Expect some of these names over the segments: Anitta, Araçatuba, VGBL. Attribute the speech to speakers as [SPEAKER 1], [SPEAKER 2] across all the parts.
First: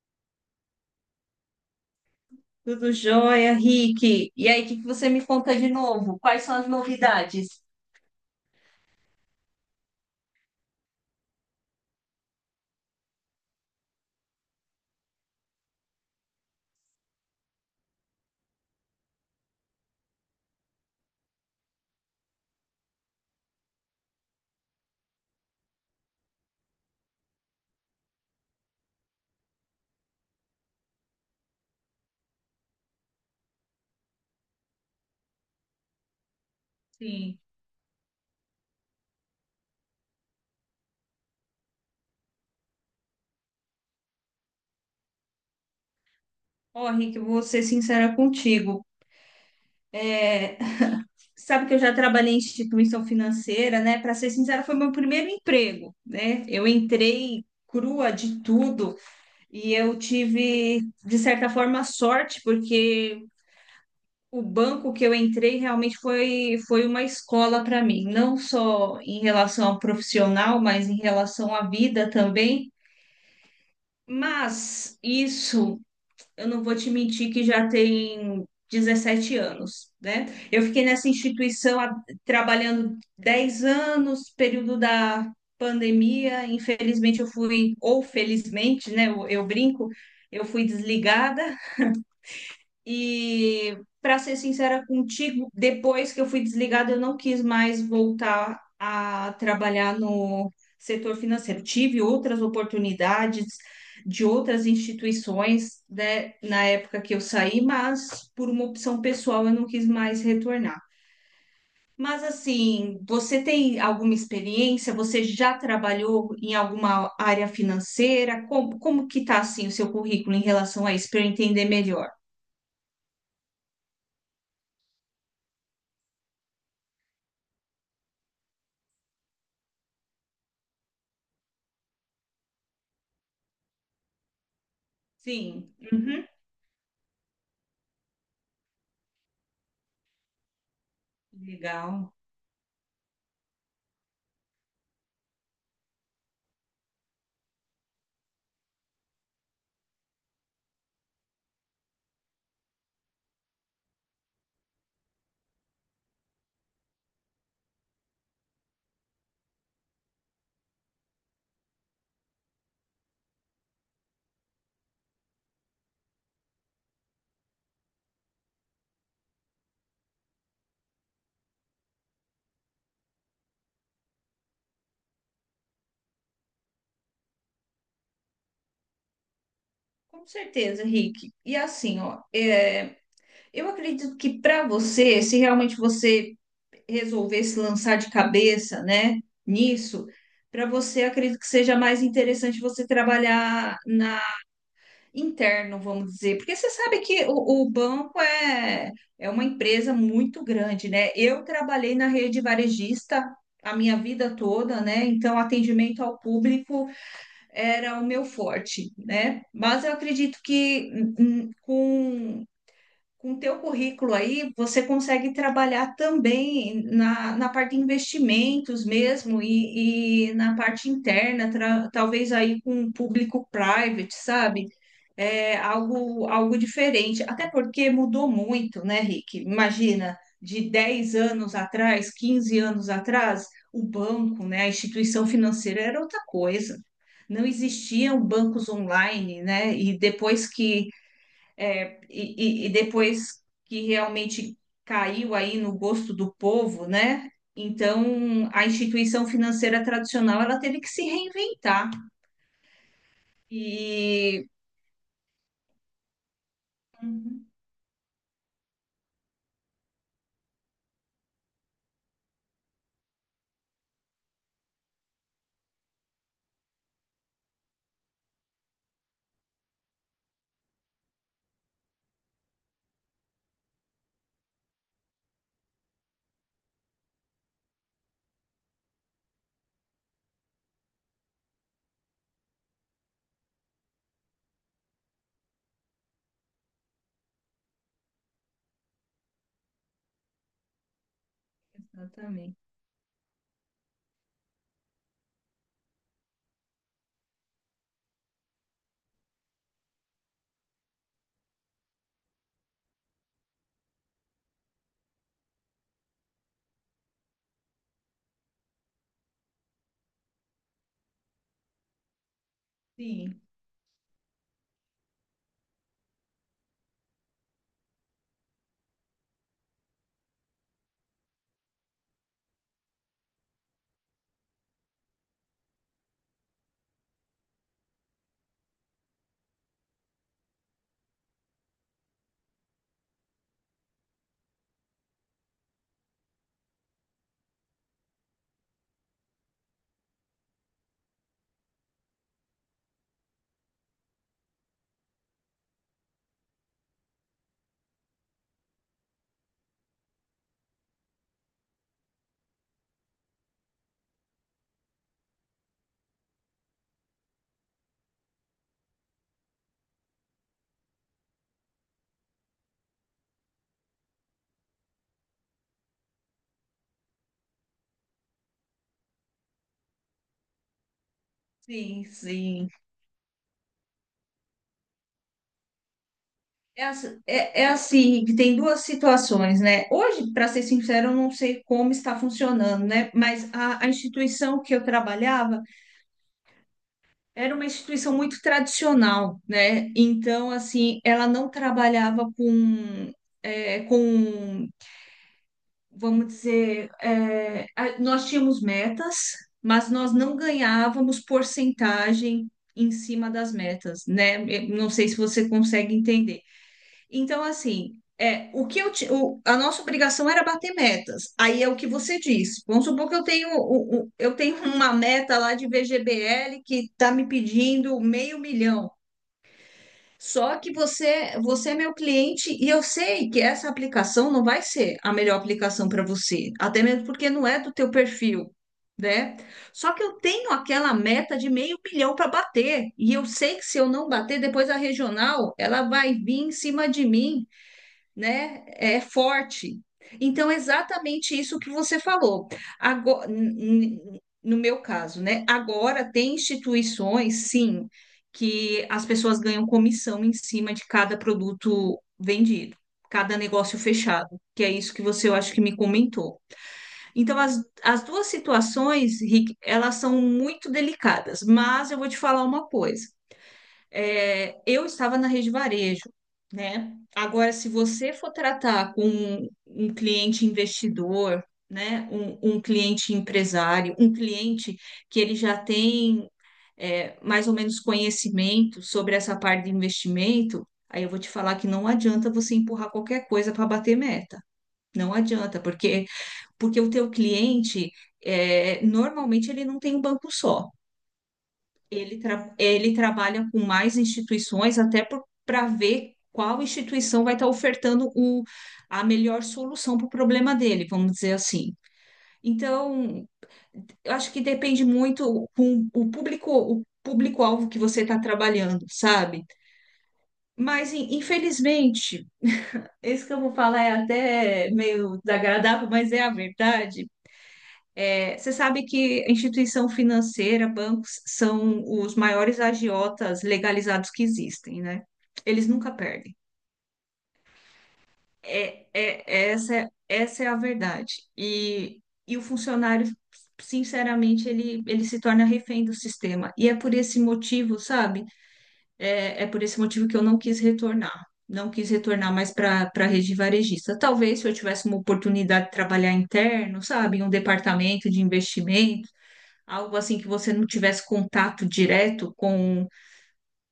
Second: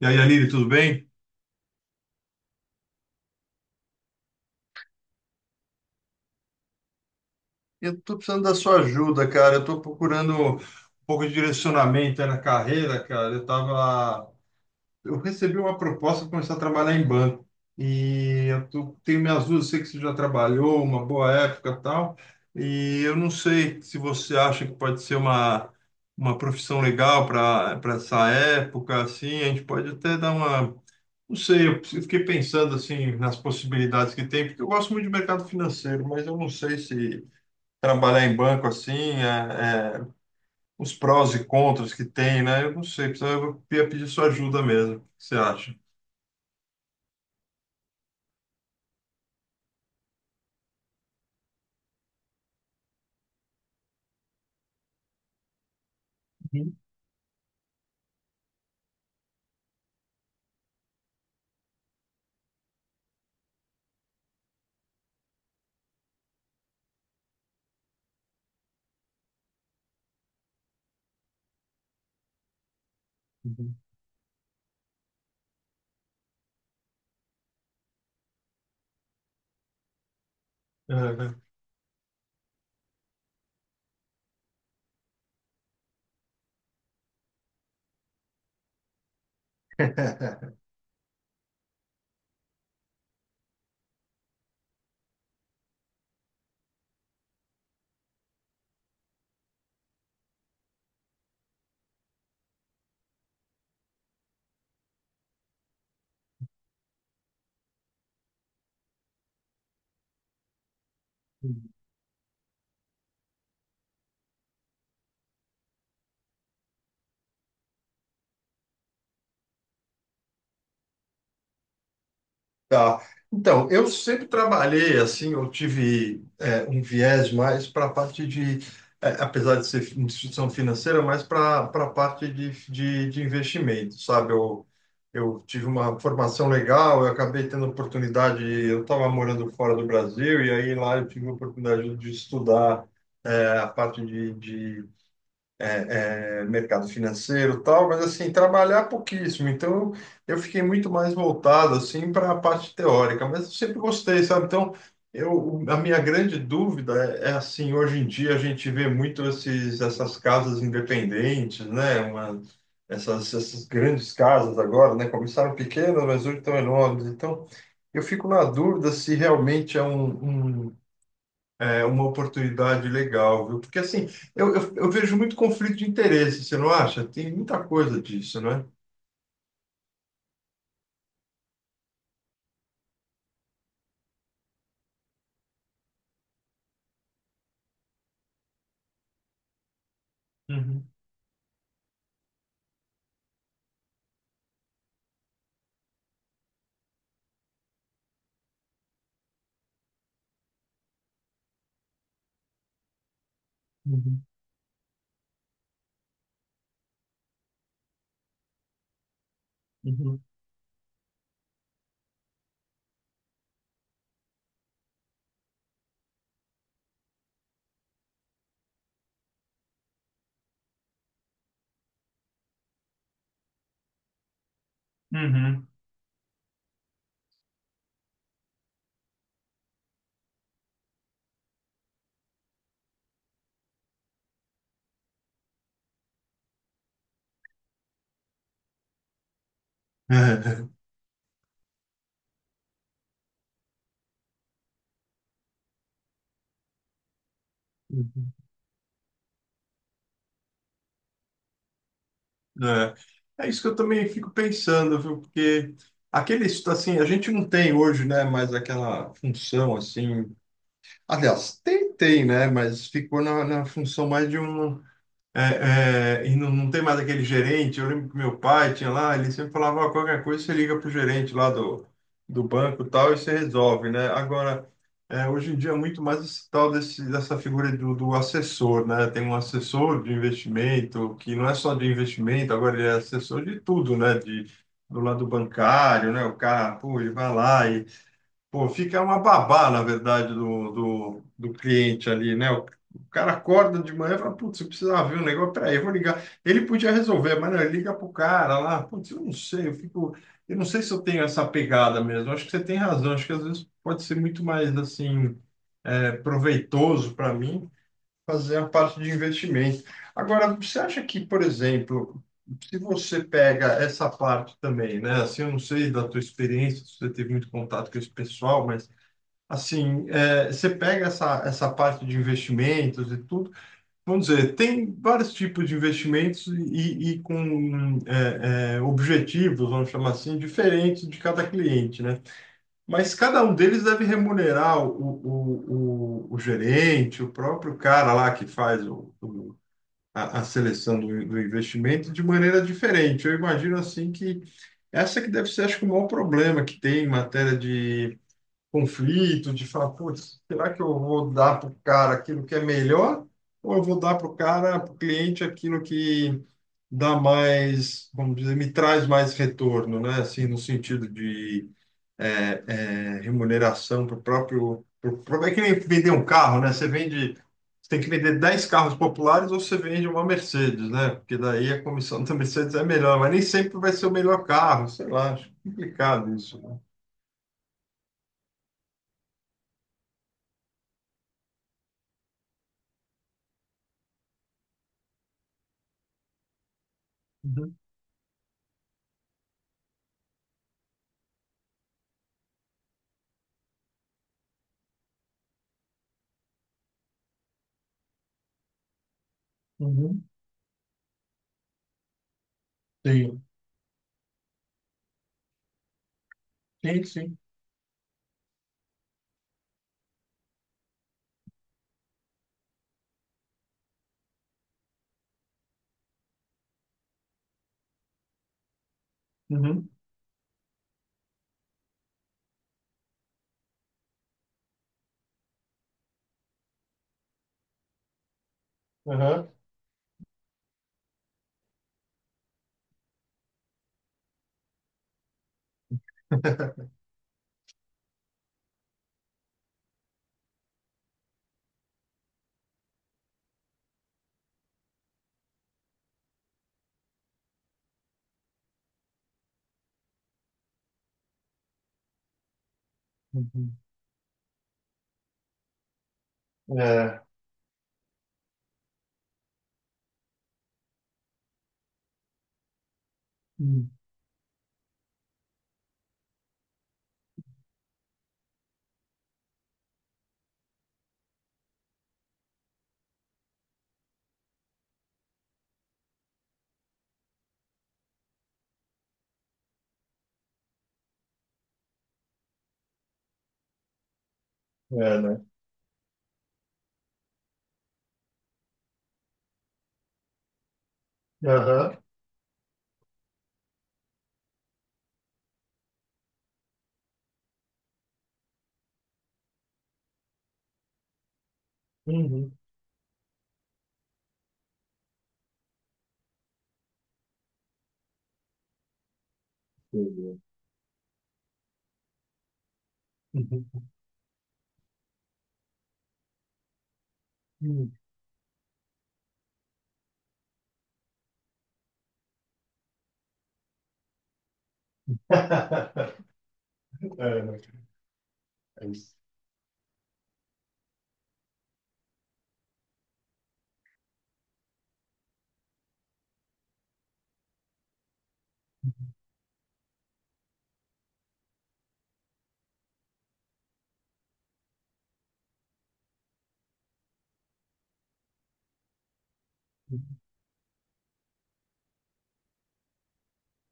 [SPEAKER 1] E aí, Aline, tudo bem?
[SPEAKER 2] Tudo jóia, Rick. E aí, o que que você me conta de novo? Quais são as novidades?
[SPEAKER 1] Eu estou precisando da sua ajuda, cara. Eu estou procurando um pouco de direcionamento aí na carreira, cara. Eu recebi uma proposta para começar a trabalhar em banco e tenho minhas dúvidas. Sei que você já trabalhou uma boa época, e tal. E eu não sei se você acha que pode ser uma profissão legal para essa época, assim. A gente pode até dar uma... Não sei, eu fiquei pensando assim nas possibilidades que tem, porque eu gosto muito de mercado financeiro, mas eu não sei se
[SPEAKER 2] Sim.
[SPEAKER 1] trabalhar em banco assim, os prós e contras que tem, né? Eu não sei, eu ia pedir sua ajuda mesmo. O que você acha?
[SPEAKER 2] Ó, Rick, eu vou ser sincera contigo. É, sabe que eu já trabalhei em instituição financeira, né? Para ser sincera, foi meu primeiro emprego, né? Eu
[SPEAKER 1] Uhum,
[SPEAKER 2] entrei crua de tudo e eu tive, de certa forma, sorte, porque o banco que eu entrei realmente foi, foi uma escola para mim, não só em relação ao profissional, mas em relação à vida também.
[SPEAKER 1] uhum.
[SPEAKER 2] Mas isso, eu não vou te mentir que já tem 17 anos, né? Eu fiquei nessa
[SPEAKER 1] É,
[SPEAKER 2] instituição há- Trabalhando 10 anos, período da pandemia. Infelizmente, eu fui, ou felizmente, né? Eu brinco, eu
[SPEAKER 1] né?
[SPEAKER 2] fui desligada. E, para ser sincera contigo, depois que eu fui desligada, eu não quis mais voltar a trabalhar no setor financeiro. Tive outras oportunidades de outras instituições, né, na época que eu saí, mas por uma opção pessoal eu não quis mais retornar. Mas assim, você tem alguma experiência? Você já trabalhou em alguma área financeira? Como que está assim o seu currículo em relação a isso, para eu entender melhor?
[SPEAKER 1] Tá. Então, eu sempre trabalhei assim, eu tive um viés mais para a parte de apesar de ser instituição financeira, mais para a parte de investimento, sabe? Eu tive
[SPEAKER 2] Sim.
[SPEAKER 1] uma formação legal, eu acabei tendo oportunidade, eu estava morando fora do Brasil, e aí lá eu tive a oportunidade de
[SPEAKER 2] Legal,
[SPEAKER 1] estudar a parte de mercado financeiro e tal, mas assim, trabalhar é pouquíssimo. Então, eu fiquei muito mais voltado assim para a parte teórica, mas eu sempre gostei, sabe? Então, eu, a minha grande dúvida assim, hoje em dia a gente vê muito essas casas independentes, né? Uma, essas grandes casas agora, né? Começaram pequenas, mas hoje estão enormes. Então, eu fico na dúvida se realmente é uma oportunidade legal, viu? Porque assim, eu vejo muito conflito de interesse, você não acha? Tem muita coisa disso, né?
[SPEAKER 2] com certeza, Rick. E assim, ó, eu acredito que para você, se realmente você resolver se lançar de cabeça, né, nisso, para
[SPEAKER 1] Uhum,
[SPEAKER 2] você, acredito que seja mais interessante você trabalhar na interno, vamos dizer, porque você sabe que o banco é uma empresa muito grande, né? Eu trabalhei na rede varejista a minha
[SPEAKER 1] uhum,
[SPEAKER 2] vida toda, né? Então, atendimento ao público era o meu forte, né? Mas eu
[SPEAKER 1] uhum,
[SPEAKER 2] acredito que com o teu currículo aí, você consegue trabalhar também na parte de investimentos mesmo e na parte interna, talvez aí com o público private, sabe? É
[SPEAKER 1] uhum,
[SPEAKER 2] algo, algo diferente. Até porque mudou muito, né, Rick? Imagina, de 10 anos atrás, 15 anos atrás, o banco, né, a instituição financeira era outra coisa. Não existiam bancos online, né? E depois que depois que realmente caiu aí no gosto do povo, né?
[SPEAKER 1] uhum.
[SPEAKER 2] Então, a instituição financeira tradicional, ela teve que se reinventar.
[SPEAKER 1] É, é isso que eu também fico
[SPEAKER 2] E...
[SPEAKER 1] pensando, viu? Porque aquele, assim, a gente
[SPEAKER 2] Uhum,
[SPEAKER 1] não tem hoje, né, mais aquela função, assim... Aliás, tem, tem, né? Mas ficou na função mais de um... É, é, e não, não tem mais aquele gerente. Eu lembro que meu pai tinha lá, ele sempre falava, "Ó, qualquer coisa você liga pro gerente lá do, do banco e tal e você resolve, né?" Agora, hoje em dia é muito mais esse tal dessa figura do assessor, né? Tem um assessor de investimento, que não é só de investimento, agora ele é assessor de tudo, né? De, do lado bancário, né? O cara, pô, ele vai lá e... Pô, fica uma babá, na verdade, do cliente ali, né?
[SPEAKER 2] exatamente.
[SPEAKER 1] O cara acorda de manhã e fala, putz, eu precisava ver um negócio, peraí, eu vou ligar. Ele podia resolver, mas não, ele liga pro cara lá, putz, eu não sei, eu fico, eu não sei se eu tenho essa pegada mesmo. Acho que você tem razão, acho que às vezes pode ser muito mais, assim, proveitoso para mim fazer a parte de investimento. Agora, você acha que, por exemplo, se você
[SPEAKER 2] Sim,
[SPEAKER 1] pega essa parte também, né? Assim, eu não sei da tua experiência, se você teve muito contato com esse pessoal, mas... Assim, é, você pega essa parte de investimentos e tudo, vamos dizer, tem vários tipos de investimentos e com objetivos, vamos chamar assim, diferentes de cada cliente, né? Mas cada um deles deve remunerar o gerente, o próprio cara lá que faz a seleção do investimento de maneira diferente. Eu imagino assim que essa que deve ser, acho que, o maior problema que tem em matéria de conflito, de falar, putz, será que eu vou dar para o cara aquilo que é melhor? Ou eu vou dar para o cara, para o cliente, aquilo que dá mais, vamos dizer, me traz mais retorno, né? Assim, no sentido de é, remuneração para o próprio. É que nem vender um carro, né? Você vende. Você tem que vender 10 carros populares ou você vende uma Mercedes, né? Porque daí a
[SPEAKER 2] sim,
[SPEAKER 1] comissão da
[SPEAKER 2] sim.
[SPEAKER 1] Mercedes é melhor, mas nem sempre vai ser o melhor carro, sei lá, acho complicado isso, né?
[SPEAKER 2] É assim, que tem duas situações, né? Hoje, para ser sincero, eu não sei como está funcionando, né? Mas a instituição que eu trabalhava era uma
[SPEAKER 1] Uhum,
[SPEAKER 2] instituição muito tradicional, né? Então, assim, ela não trabalhava com, vamos dizer, nós tínhamos metas, mas nós
[SPEAKER 1] uhum.
[SPEAKER 2] não ganhávamos porcentagem em cima
[SPEAKER 1] Sim.
[SPEAKER 2] das metas, né? Eu não sei se você consegue entender.
[SPEAKER 1] Sim, sim.
[SPEAKER 2] Então, assim, o que eu a nossa obrigação era bater metas. Aí é o que você disse. Vamos supor que eu tenho, eu tenho uma meta lá de VGBL que está me pedindo meio milhão.
[SPEAKER 1] Uhum.
[SPEAKER 2] Só que você, você é meu cliente e eu sei que essa aplicação não vai ser a melhor aplicação para você, até mesmo porque não é do teu perfil, né?
[SPEAKER 1] Aham.
[SPEAKER 2] Só que eu tenho aquela meta de meio milhão para bater e eu sei que se eu não bater, depois a regional ela vai vir em cima de mim, né? É forte. Então, é exatamente isso que você falou. Agora, no meu caso, né? Agora tem instituições, sim, que as pessoas ganham comissão em cima de cada produto vendido, cada
[SPEAKER 1] Uhum.
[SPEAKER 2] negócio fechado, que é isso que você, eu acho que me comentou.
[SPEAKER 1] É.
[SPEAKER 2] Então, as duas situações, Rick, elas são muito delicadas, mas eu vou te falar uma coisa.
[SPEAKER 1] Uhum.
[SPEAKER 2] É, eu estava na rede varejo, né? Agora, se você for tratar com um cliente investidor, né? Um cliente empresário, um cliente que ele já tem mais ou menos conhecimento sobre essa parte de investimento, aí eu vou te falar que não adianta você empurrar qualquer coisa para bater meta. Não
[SPEAKER 1] É, né?
[SPEAKER 2] adianta, porque porque o teu cliente, normalmente ele não tem um banco só.
[SPEAKER 1] Aham.
[SPEAKER 2] Ele, ele trabalha com mais instituições, até para ver qual instituição vai estar ofertando a melhor solução para o problema dele, vamos dizer assim.
[SPEAKER 1] Uhum.
[SPEAKER 2] Então, eu acho que depende muito com o público, o público-alvo que você está trabalhando, sabe?
[SPEAKER 1] Entendeu?
[SPEAKER 2] Mas, infelizmente, isso que eu vou falar
[SPEAKER 1] Uhum.
[SPEAKER 2] é até meio desagradável, mas é a verdade.
[SPEAKER 1] Uhum.
[SPEAKER 2] Você sabe que instituição financeira, bancos, são os maiores agiotas legalizados que existem, né? Eles nunca perdem.
[SPEAKER 1] É, né? É isso.
[SPEAKER 2] Essa é a verdade. E o funcionário, sinceramente, ele se torna refém do sistema. E é por esse motivo, sabe? É por esse motivo que eu não quis retornar. Não quis retornar mais para para a rede varejista. Talvez se eu tivesse uma oportunidade de trabalhar interno, sabe? Em um departamento de investimento. Algo
[SPEAKER 1] Uhum.
[SPEAKER 2] assim que você não tivesse contato direto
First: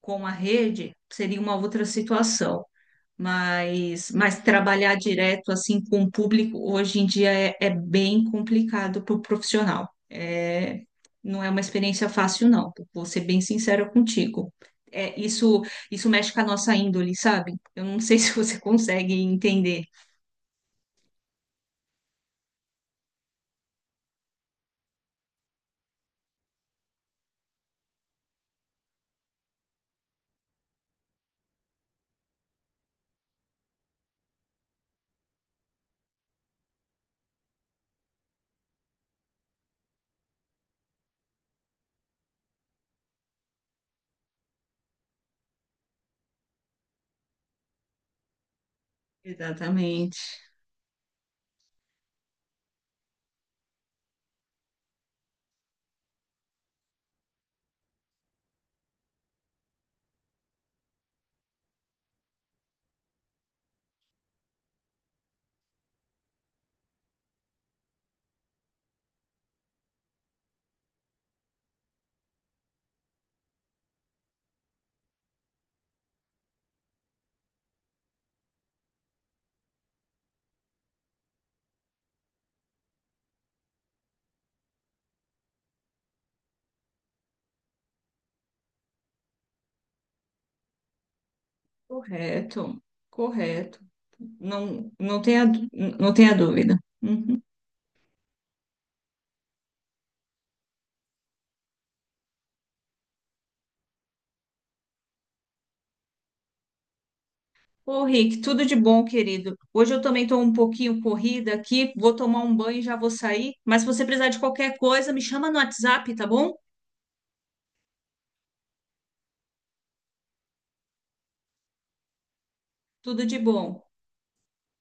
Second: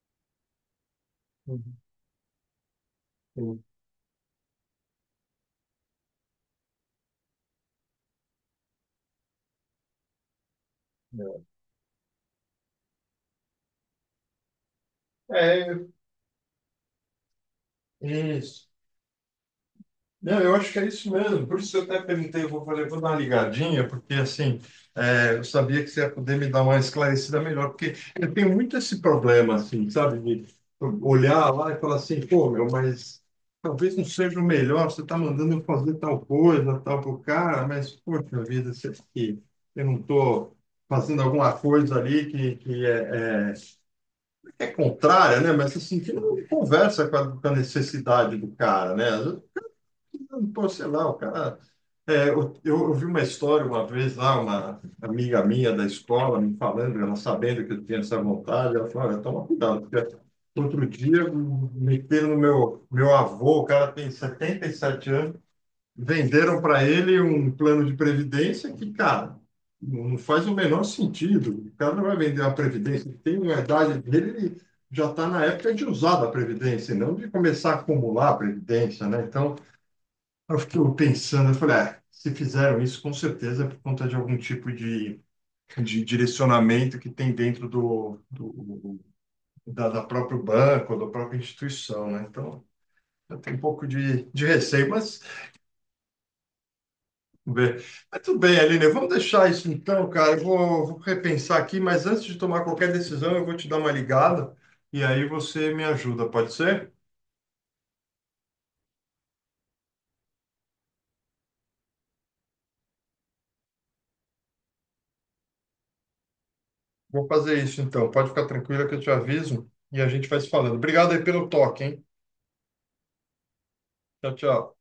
[SPEAKER 2] com a rede seria uma outra situação.
[SPEAKER 1] Uhum.
[SPEAKER 2] Mas trabalhar direto assim com o público hoje em dia é bem complicado para o profissional. Não
[SPEAKER 1] Uhum.
[SPEAKER 2] é uma experiência fácil, não. Vou ser bem sincera contigo. É, isso,
[SPEAKER 1] É.
[SPEAKER 2] isso mexe com a nossa índole, sabe? Eu não sei se
[SPEAKER 1] É,
[SPEAKER 2] você
[SPEAKER 1] isso.
[SPEAKER 2] consegue entender.
[SPEAKER 1] Não, eu acho que é isso mesmo. Por isso eu até perguntei, eu vou, falei, vou dar uma ligadinha, porque assim, eu sabia que você ia poder me dar uma esclarecida melhor, porque eu tenho muito esse problema, assim, sabe, de olhar lá e falar assim, pô, meu, mas talvez não seja o melhor, você está mandando eu fazer tal coisa, tal pro cara, mas, poxa vida, será que eu não estou fazendo alguma coisa ali que é é contrária, né? Mas assim, que não conversa com com a necessidade do cara, né? Às vezes,
[SPEAKER 2] Exatamente.
[SPEAKER 1] pô, sei lá, o cara eu ouvi uma história uma vez lá, uma amiga minha da escola me falando, ela sabendo que eu tinha essa vontade, ela falou, olha, toma cuidado, porque outro dia meteram no meu avô, o cara tem 77 anos, venderam para ele um plano de previdência que, cara, não faz o menor sentido. O cara não vai vender uma previdência, ele tem uma idade dele, ele já está na época de usar da previdência, e não de começar a acumular a previdência, né? Então, eu fiquei pensando, eu falei, ah, se fizeram isso, com certeza é por conta de algum tipo de direcionamento que tem dentro do da, da próprio banco, da própria instituição, né? Então,
[SPEAKER 2] Correto,
[SPEAKER 1] eu tenho um
[SPEAKER 2] correto.
[SPEAKER 1] pouco de receio,
[SPEAKER 2] Não,
[SPEAKER 1] mas
[SPEAKER 2] não tenha dúvida. Uhum.
[SPEAKER 1] vamos ver. Mas tudo bem, Aline, vamos deixar isso então, cara. Eu vou, vou repensar aqui, mas antes de tomar qualquer decisão, eu vou te dar uma ligada e aí você me ajuda, pode ser?
[SPEAKER 2] Ô, Rick, tudo de bom, querido. Hoje eu também estou um pouquinho corrida aqui, vou tomar um banho e já vou sair. Mas se você precisar de qualquer coisa, me chama no WhatsApp, tá bom?
[SPEAKER 1] Vou fazer isso então. Pode ficar tranquila que eu te aviso e a gente vai se falando. Obrigado aí pelo toque, hein?
[SPEAKER 2] Tudo de bom.
[SPEAKER 1] Tchau, tchau.